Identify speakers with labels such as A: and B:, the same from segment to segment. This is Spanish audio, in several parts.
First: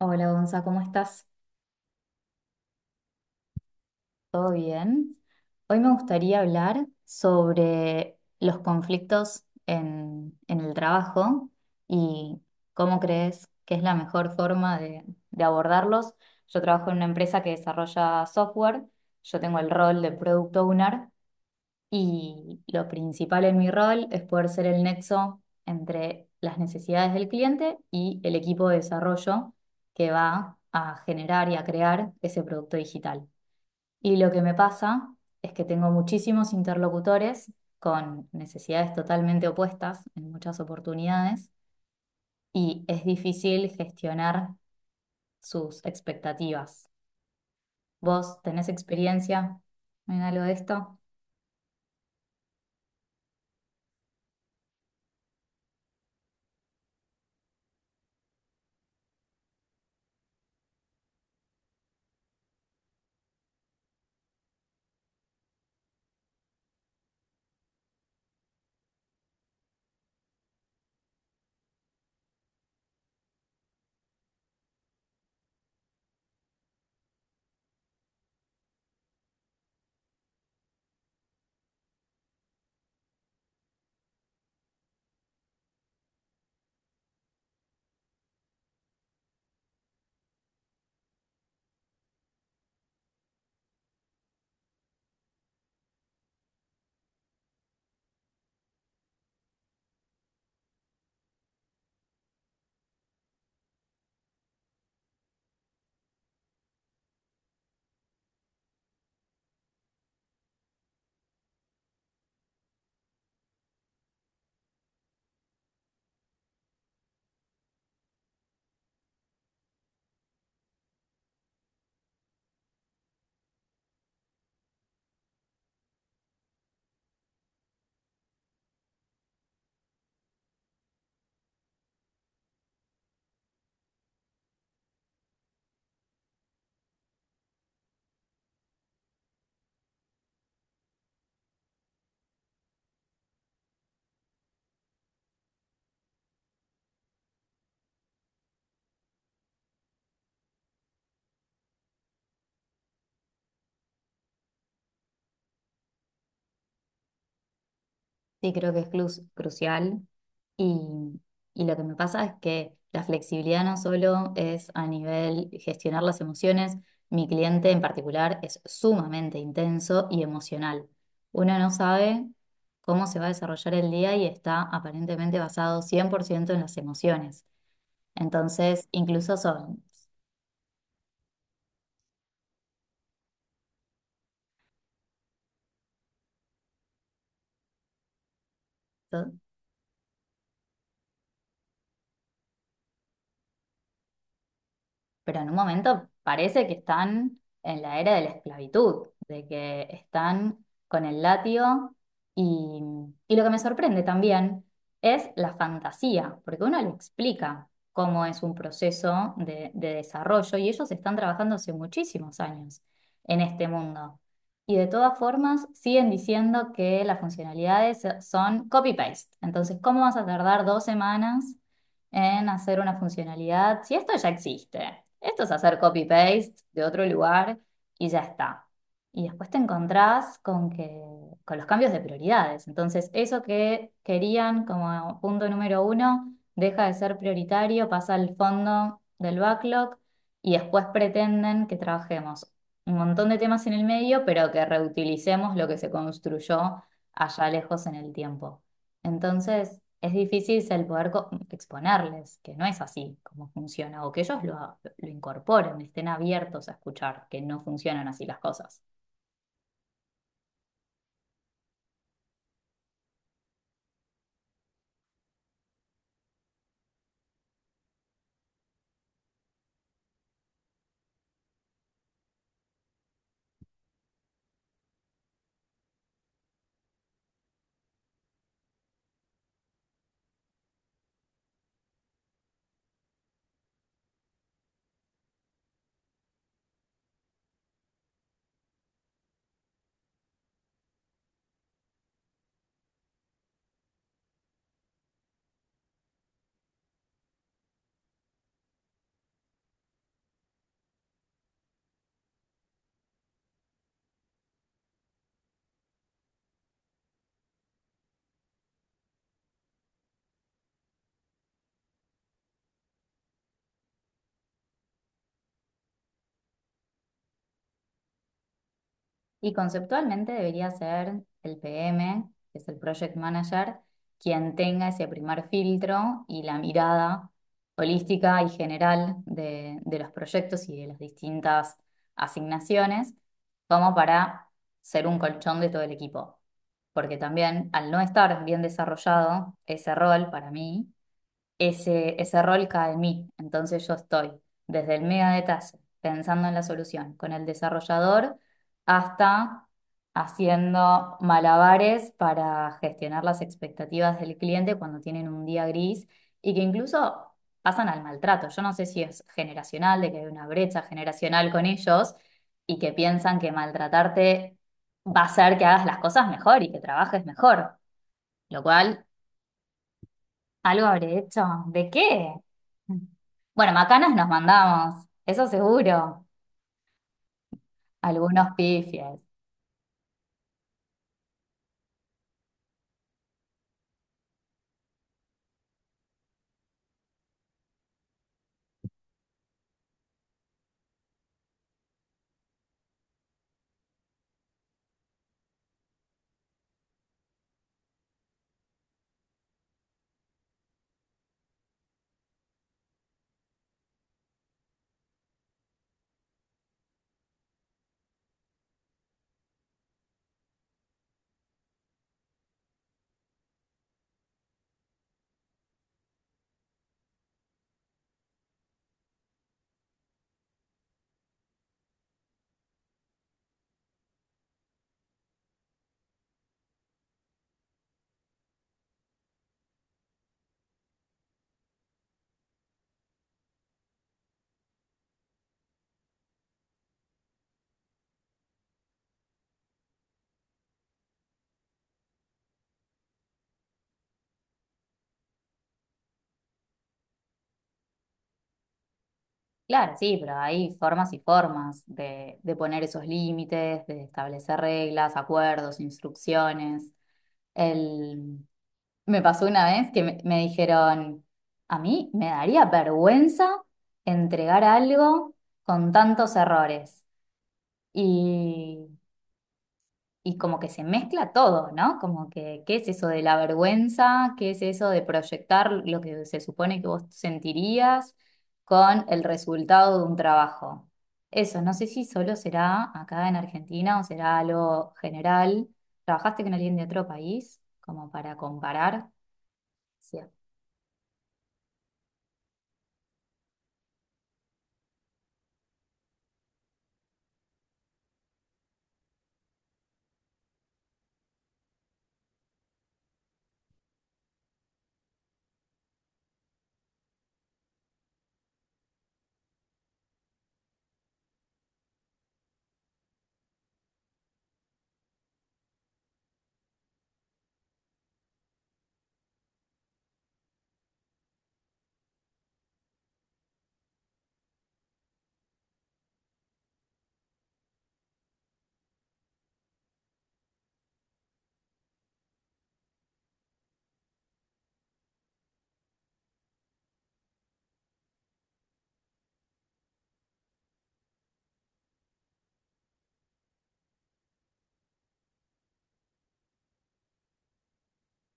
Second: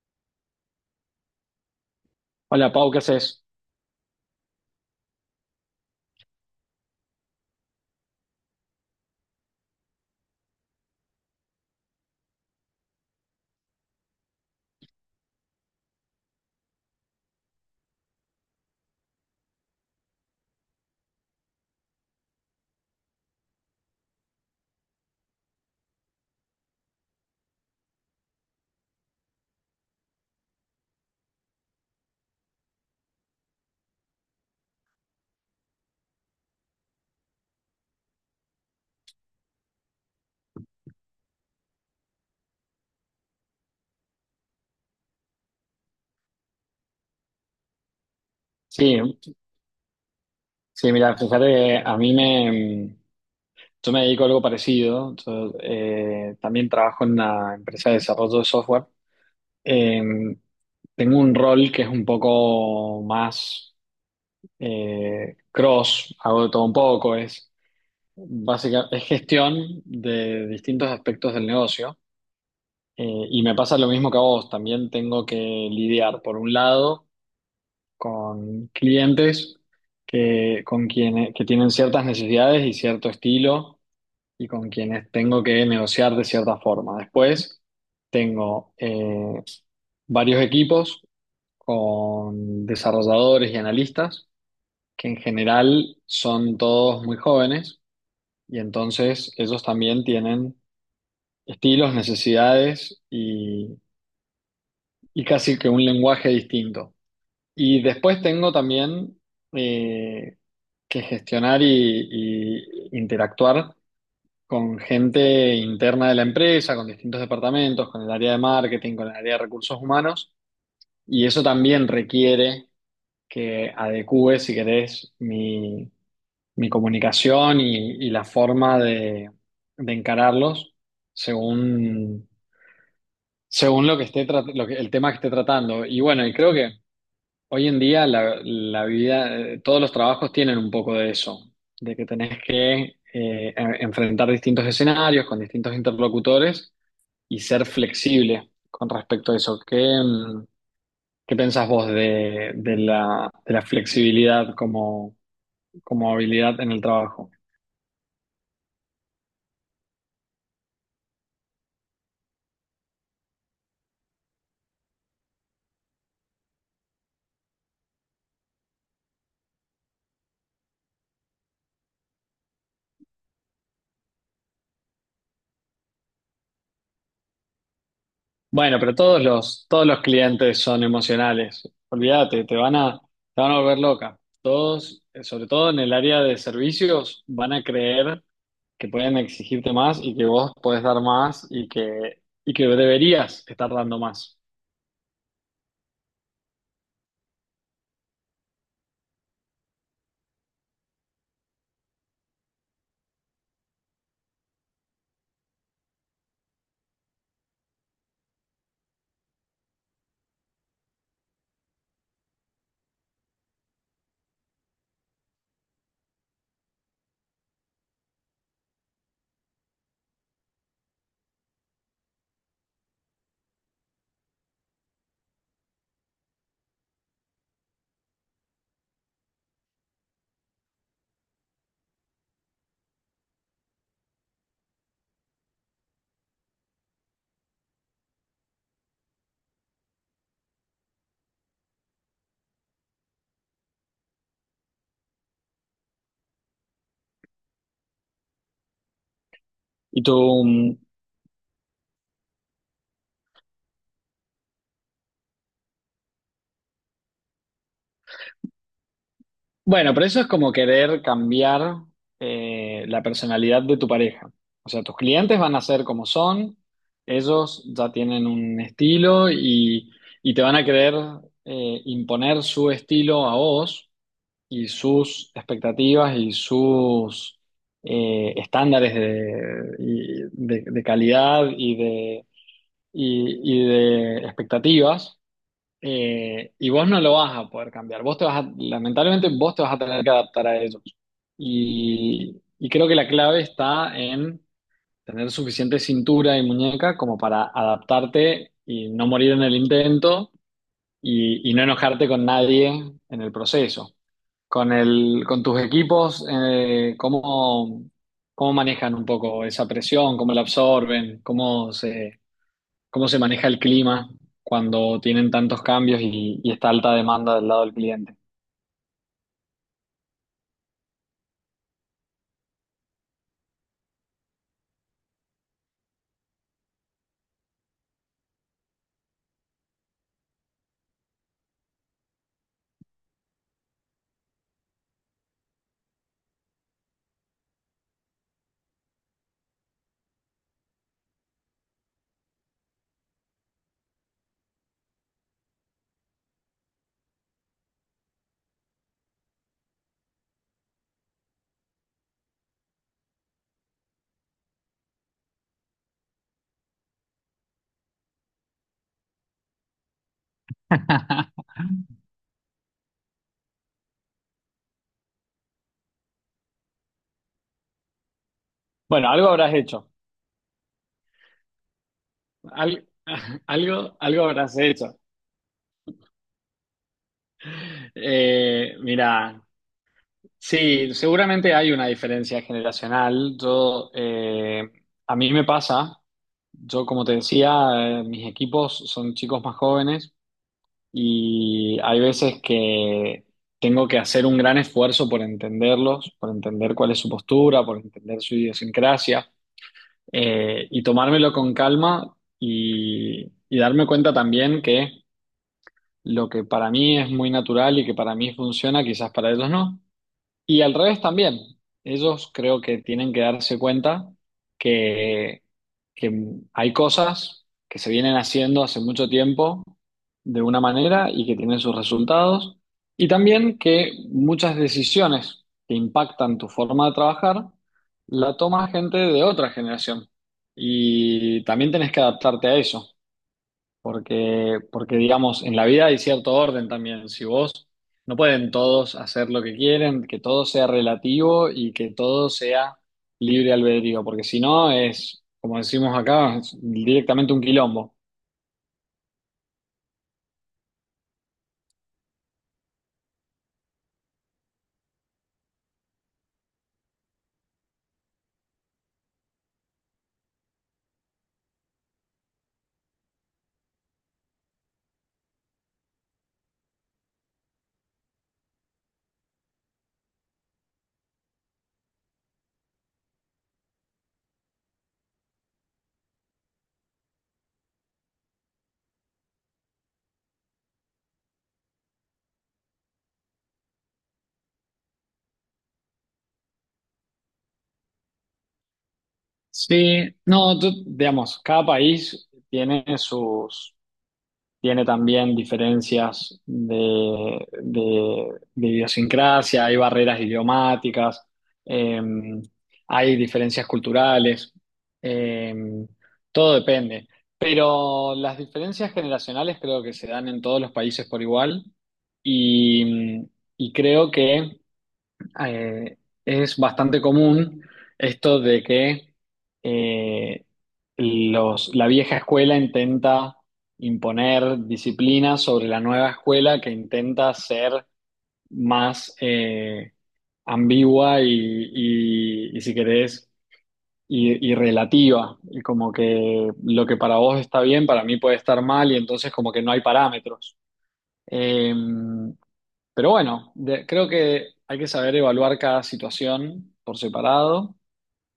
A: Hola, Gonza, ¿cómo estás?
B: Hola Pau, ¿qué haces?
A: ¿Todo bien? Hoy me gustaría hablar sobre los conflictos en el trabajo y cómo crees que es la mejor forma de abordarlos. Yo trabajo en una empresa que desarrolla software. Yo tengo el rol de Product Owner. Y lo principal en mi rol es poder ser el nexo entre las necesidades del cliente y el equipo de desarrollo que va a generar y a crear ese producto digital. Y lo que me pasa es que tengo muchísimos interlocutores con necesidades totalmente opuestas en muchas oportunidades, y es difícil gestionar sus expectativas. ¿Vos tenés
B: Sí,
A: experiencia en algo de
B: sí,
A: esto?
B: mira, fíjate que yo me dedico a algo parecido. Yo, también trabajo en una empresa de desarrollo de software. Eh, Tengo un rol que es un poco más cross, hago de todo un poco, es básicamente es gestión de distintos aspectos del negocio. Y me pasa lo mismo que a vos, también tengo que lidiar, por un lado, con clientes que tienen ciertas necesidades y cierto estilo y con quienes tengo que negociar de cierta forma. Después tengo varios equipos con desarrolladores y analistas que en general son todos muy jóvenes, y entonces ellos también tienen estilos, necesidades y casi que un lenguaje distinto. Y después tengo también eh, que gestionar y interactuar con gente interna de la empresa, con distintos departamentos, con el área de marketing, con el área de recursos humanos. Y eso también requiere que adecúe, si querés, mi comunicación y la forma de encararlos según, según lo que esté, el tema que esté tratando. Y bueno, y creo que hoy en día la vida, todos los trabajos tienen un poco de eso, de que tenés que enfrentar distintos escenarios con distintos interlocutores y ser flexible con respecto a eso. ¿ qué pensás vos de la flexibilidad como, como habilidad en el trabajo?
A: Sí, creo que es crucial, y, y lo que me pasa es que la flexibilidad no solo es a nivel gestionar las emociones. Mi cliente en particular es sumamente intenso y emocional. Uno no sabe cómo se va a desarrollar el día y está aparentemente basado 100% en las emociones.
B: Bueno,
A: Entonces,
B: pero
A: incluso son,
B: todos los clientes son emocionales. Olvídate, te van a volver loca. Todos, sobre todo en el área de servicios, van a creer que pueden exigirte más y que vos podés dar más y que deberías estar dando más.
A: pero en un momento parece que están en la era de la esclavitud, de que están con el látigo, y, y lo que me sorprende también es la fantasía, porque uno le explica cómo es un proceso de desarrollo, y ellos están trabajando hace muchísimos años en este mundo. Y de todas formas siguen diciendo que las funcionalidades son copy-paste. Entonces, ¿cómo vas a tardar dos semanas en hacer una funcionalidad, si esto ya existe? Esto es hacer copy-paste de otro lugar y ya está. Y después te encontrás con que, con los cambios de prioridades. Entonces, eso que querían como punto número uno deja de ser prioritario, pasa al fondo del backlog, y después pretenden que trabajemos un montón de temas en el medio, pero que reutilicemos lo que se construyó allá lejos en el tiempo. Entonces
B: Y
A: es
B: tú,
A: difícil
B: mm,
A: el poder exponerles que no es así como funciona, o que ellos lo incorporen, estén abiertos a escuchar que no funcionan así las cosas.
B: bueno, pero eso es como querer cambiar la personalidad de tu pareja. O sea, tus clientes van a ser como son, ellos ya tienen un estilo y te van a querer imponer su estilo a vos y sus expectativas y sus estándares de calidad y de expectativas, y vos no lo vas a poder cambiar. Vos te vas a- Lamentablemente vos te vas a tener que adaptar a ellos. Y creo que la clave está en tener suficiente cintura y muñeca como para adaptarte y no morir en el intento y no enojarte con nadie en el proceso. Con tus equipos, ¿ cómo manejan un poco esa presión? ¿Cómo la absorben? ¿ cómo se maneja el clima cuando tienen tantos cambios y está alta demanda del lado del cliente?
A: Y conceptualmente debería ser el PM, que es el Project Manager, quien tenga ese primer filtro y la mirada holística y general de los proyectos y de las distintas asignaciones, como para ser un colchón de todo el equipo. Porque también al no estar bien desarrollado ese rol para mí, ese rol cae en mí. Entonces yo estoy desde el mega detalle, pensando en la solución, con el desarrollador, hasta haciendo malabares para gestionar las expectativas del cliente cuando tienen un día gris y que incluso pasan al maltrato. Yo no sé si es generacional, de que hay una brecha generacional con ellos y que piensan que maltratarte va a hacer que hagas las cosas mejor y que trabajes mejor, lo cual
B: Bueno, algo habrás hecho.
A: algo habré hecho. ¿De qué?
B: Al-
A: Bueno, macanas
B: algo
A: nos
B: habrás
A: mandamos,
B: hecho.
A: eso seguro. Algunos pifies.
B: Mira, sí, seguramente hay una diferencia generacional. A mí me pasa, yo como te decía, mis equipos son chicos más jóvenes. Y hay veces que tengo que hacer un gran esfuerzo por entenderlos, por entender cuál es su postura, por entender su idiosincrasia, y tomármelo con calma y darme cuenta también que lo que para mí es muy natural y que para mí funciona, quizás para ellos no. Y al revés también, ellos creo que tienen que darse cuenta que, que hay cosas que se vienen haciendo hace mucho tiempo de una manera y que tienen sus resultados, y también que muchas decisiones que impactan tu forma de trabajar la toma gente de otra generación, y también tenés que adaptarte a eso. Porque, digamos, en la vida hay cierto orden también. Si vos no pueden todos hacer lo que quieren, que todo sea relativo y que todo sea libre albedrío, porque si no es, como decimos acá, es directamente un quilombo.
A: Claro, sí, pero hay formas y formas de poner esos límites, de establecer reglas, acuerdos, instrucciones. El... Me pasó una vez que me dijeron, a mí me daría vergüenza entregar algo con tantos errores. Y y como que se mezcla todo, ¿no? Como que, ¿qué es eso de la vergüenza? ¿Qué es eso de proyectar lo que se supone que vos sentirías con el resultado de un trabajo? Eso, no sé si solo será acá en Argentina o será algo general. ¿Trabajaste con alguien de otro país como para comparar?
B: Sí,
A: Sí.
B: no, digamos, cada país tiene sus. Tiene también diferencias de idiosincrasia, hay barreras idiomáticas, eh, hay diferencias culturales, eh, todo depende. Pero las diferencias generacionales creo que se dan en todos los países por igual, y, y creo que eh, es bastante común esto de que eh, la vieja escuela intenta imponer disciplina sobre la nueva escuela que intenta ser más ambigua y si querés, y relativa. Y como que lo que para vos está bien, para mí puede estar mal y entonces como que no hay parámetros. Eh, pero bueno, creo que hay que saber evaluar cada situación por separado.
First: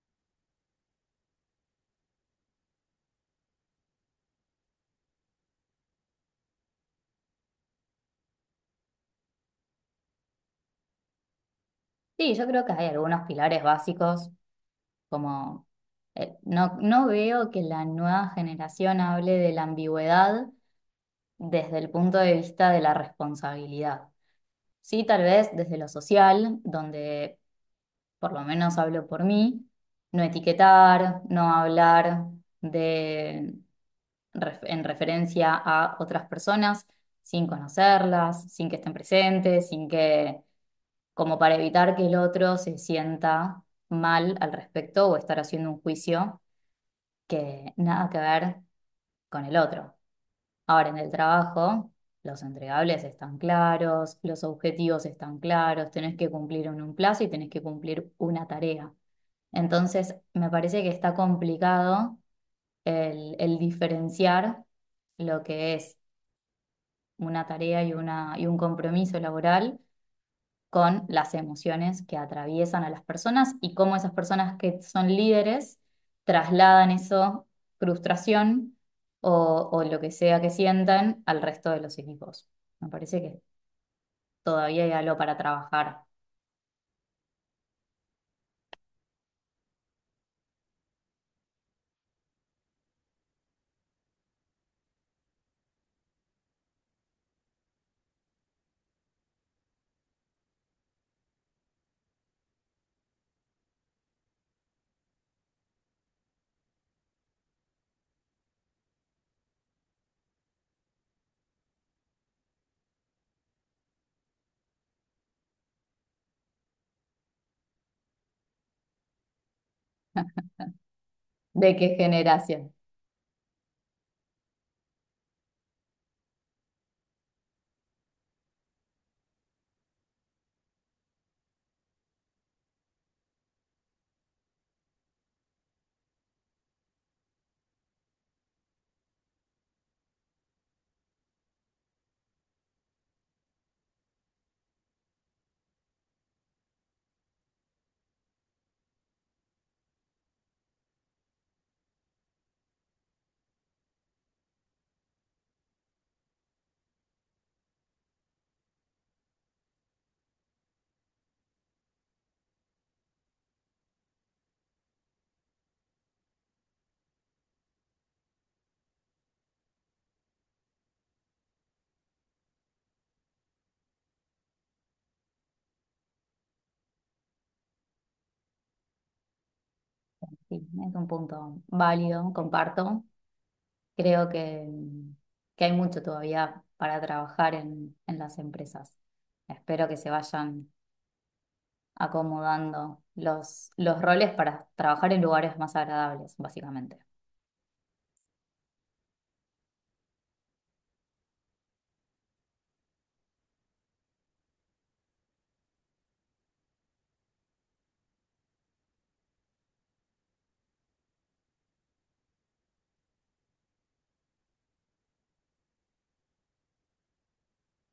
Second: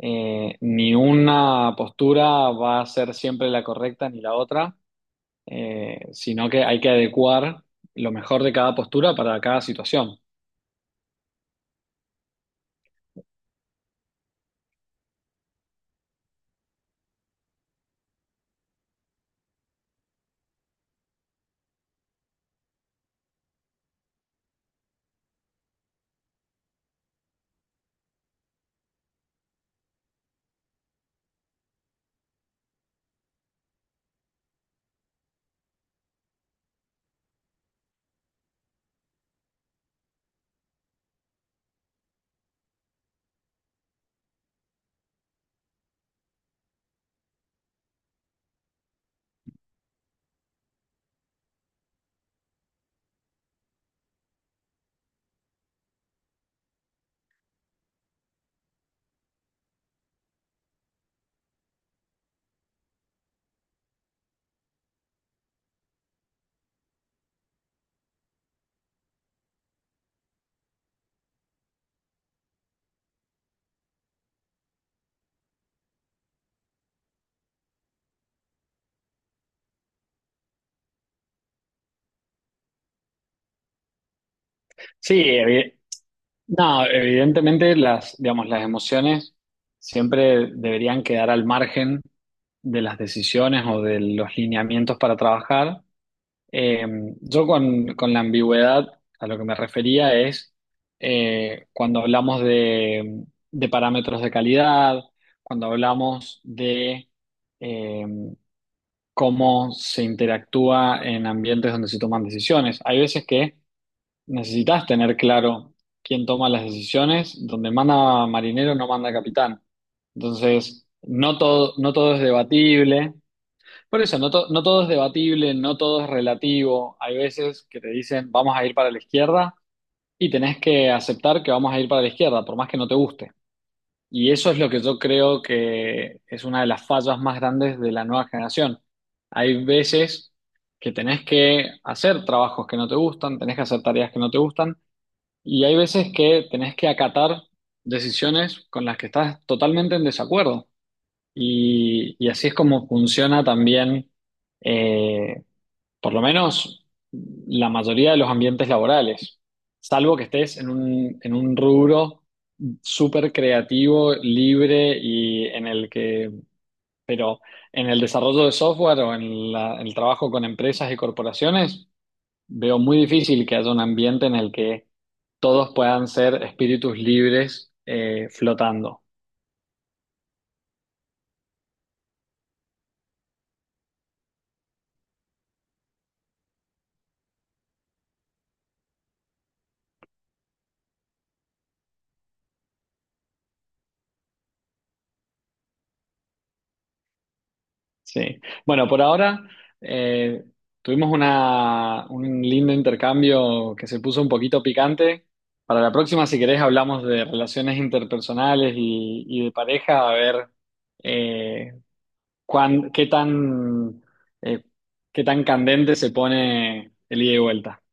B: Ni una postura va a ser siempre la correcta ni la otra, sino que hay que adecuar lo mejor de cada postura para cada situación.
A: Sí, yo creo que hay algunos pilares básicos como... No, no veo que la nueva generación hable de la ambigüedad desde el punto de vista de la responsabilidad. Sí, tal vez desde lo social, donde, por lo menos hablo por mí, no etiquetar, no hablar de, en referencia a otras personas sin conocerlas, sin que estén presentes, sin que, como para evitar que el otro se sienta mal al respecto, o estar haciendo un juicio que nada que ver con el otro. Ahora, en el trabajo, los entregables están claros, los objetivos están claros, tenés que cumplir en un plazo y tenés que cumplir una tarea. Entonces, me parece que está complicado el diferenciar lo que es una y un compromiso laboral con las emociones que atraviesan a las personas, y cómo esas personas que son líderes trasladan eso, frustración o lo que sea que sientan al resto de los equipos. Me parece que todavía hay
B: Sí,
A: algo para
B: evi-
A: trabajar.
B: No, evidentemente las, digamos, las emociones siempre deberían quedar al margen de las decisiones o de los lineamientos para trabajar. Eh, yo con la ambigüedad a lo que me refería es cuando hablamos de parámetros de calidad, cuando hablamos de eh, cómo se interactúa en ambientes donde se toman decisiones. Hay veces que necesitas tener claro quién toma las decisiones, donde manda marinero no manda capitán. Entonces,
A: ¿De qué
B: no todo es
A: generación?
B: debatible. Por eso, no, no todo es debatible, no todo es relativo. Hay veces que te dicen, vamos a ir para la izquierda y tenés que aceptar que vamos a ir para la izquierda, por más que no te guste. Y eso es lo que yo creo que es una de las fallas más grandes de la nueva generación. Hay veces que tenés que hacer trabajos que no te gustan, tenés que hacer tareas que no te gustan, y hay veces que tenés que acatar decisiones con las que estás totalmente en desacuerdo. Y así es como funciona también, eh, por lo menos, la mayoría de los ambientes laborales. Salvo que estés en un rubro súper creativo, libre y en el que, pero en el desarrollo de software o en el trabajo con empresas y corporaciones. Veo muy difícil que haya un ambiente en el que todos puedan ser espíritus libres flotando.
A: Sí, es un punto válido, comparto. Creo que hay mucho todavía para trabajar en las empresas. Espero que se vayan acomodando los roles para trabajar en lugares más agradables, básicamente.
B: Sí. Bueno, por ahora eh, tuvimos un lindo intercambio que se puso un poquito picante. Para la próxima, si querés, hablamos de relaciones interpersonales y de pareja, a ver eh, cuán- qué tan, eh, qué tan candente se pone el ida y vuelta.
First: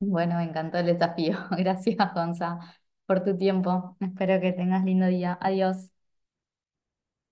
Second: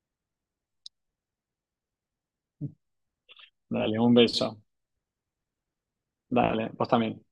A: Bueno, me encantó el desafío. Gracias, Gonza, por tu tiempo.
B: Dale, un
A: Espero que
B: beso.
A: tengas lindo día. Adiós.
B: Dale, vos también.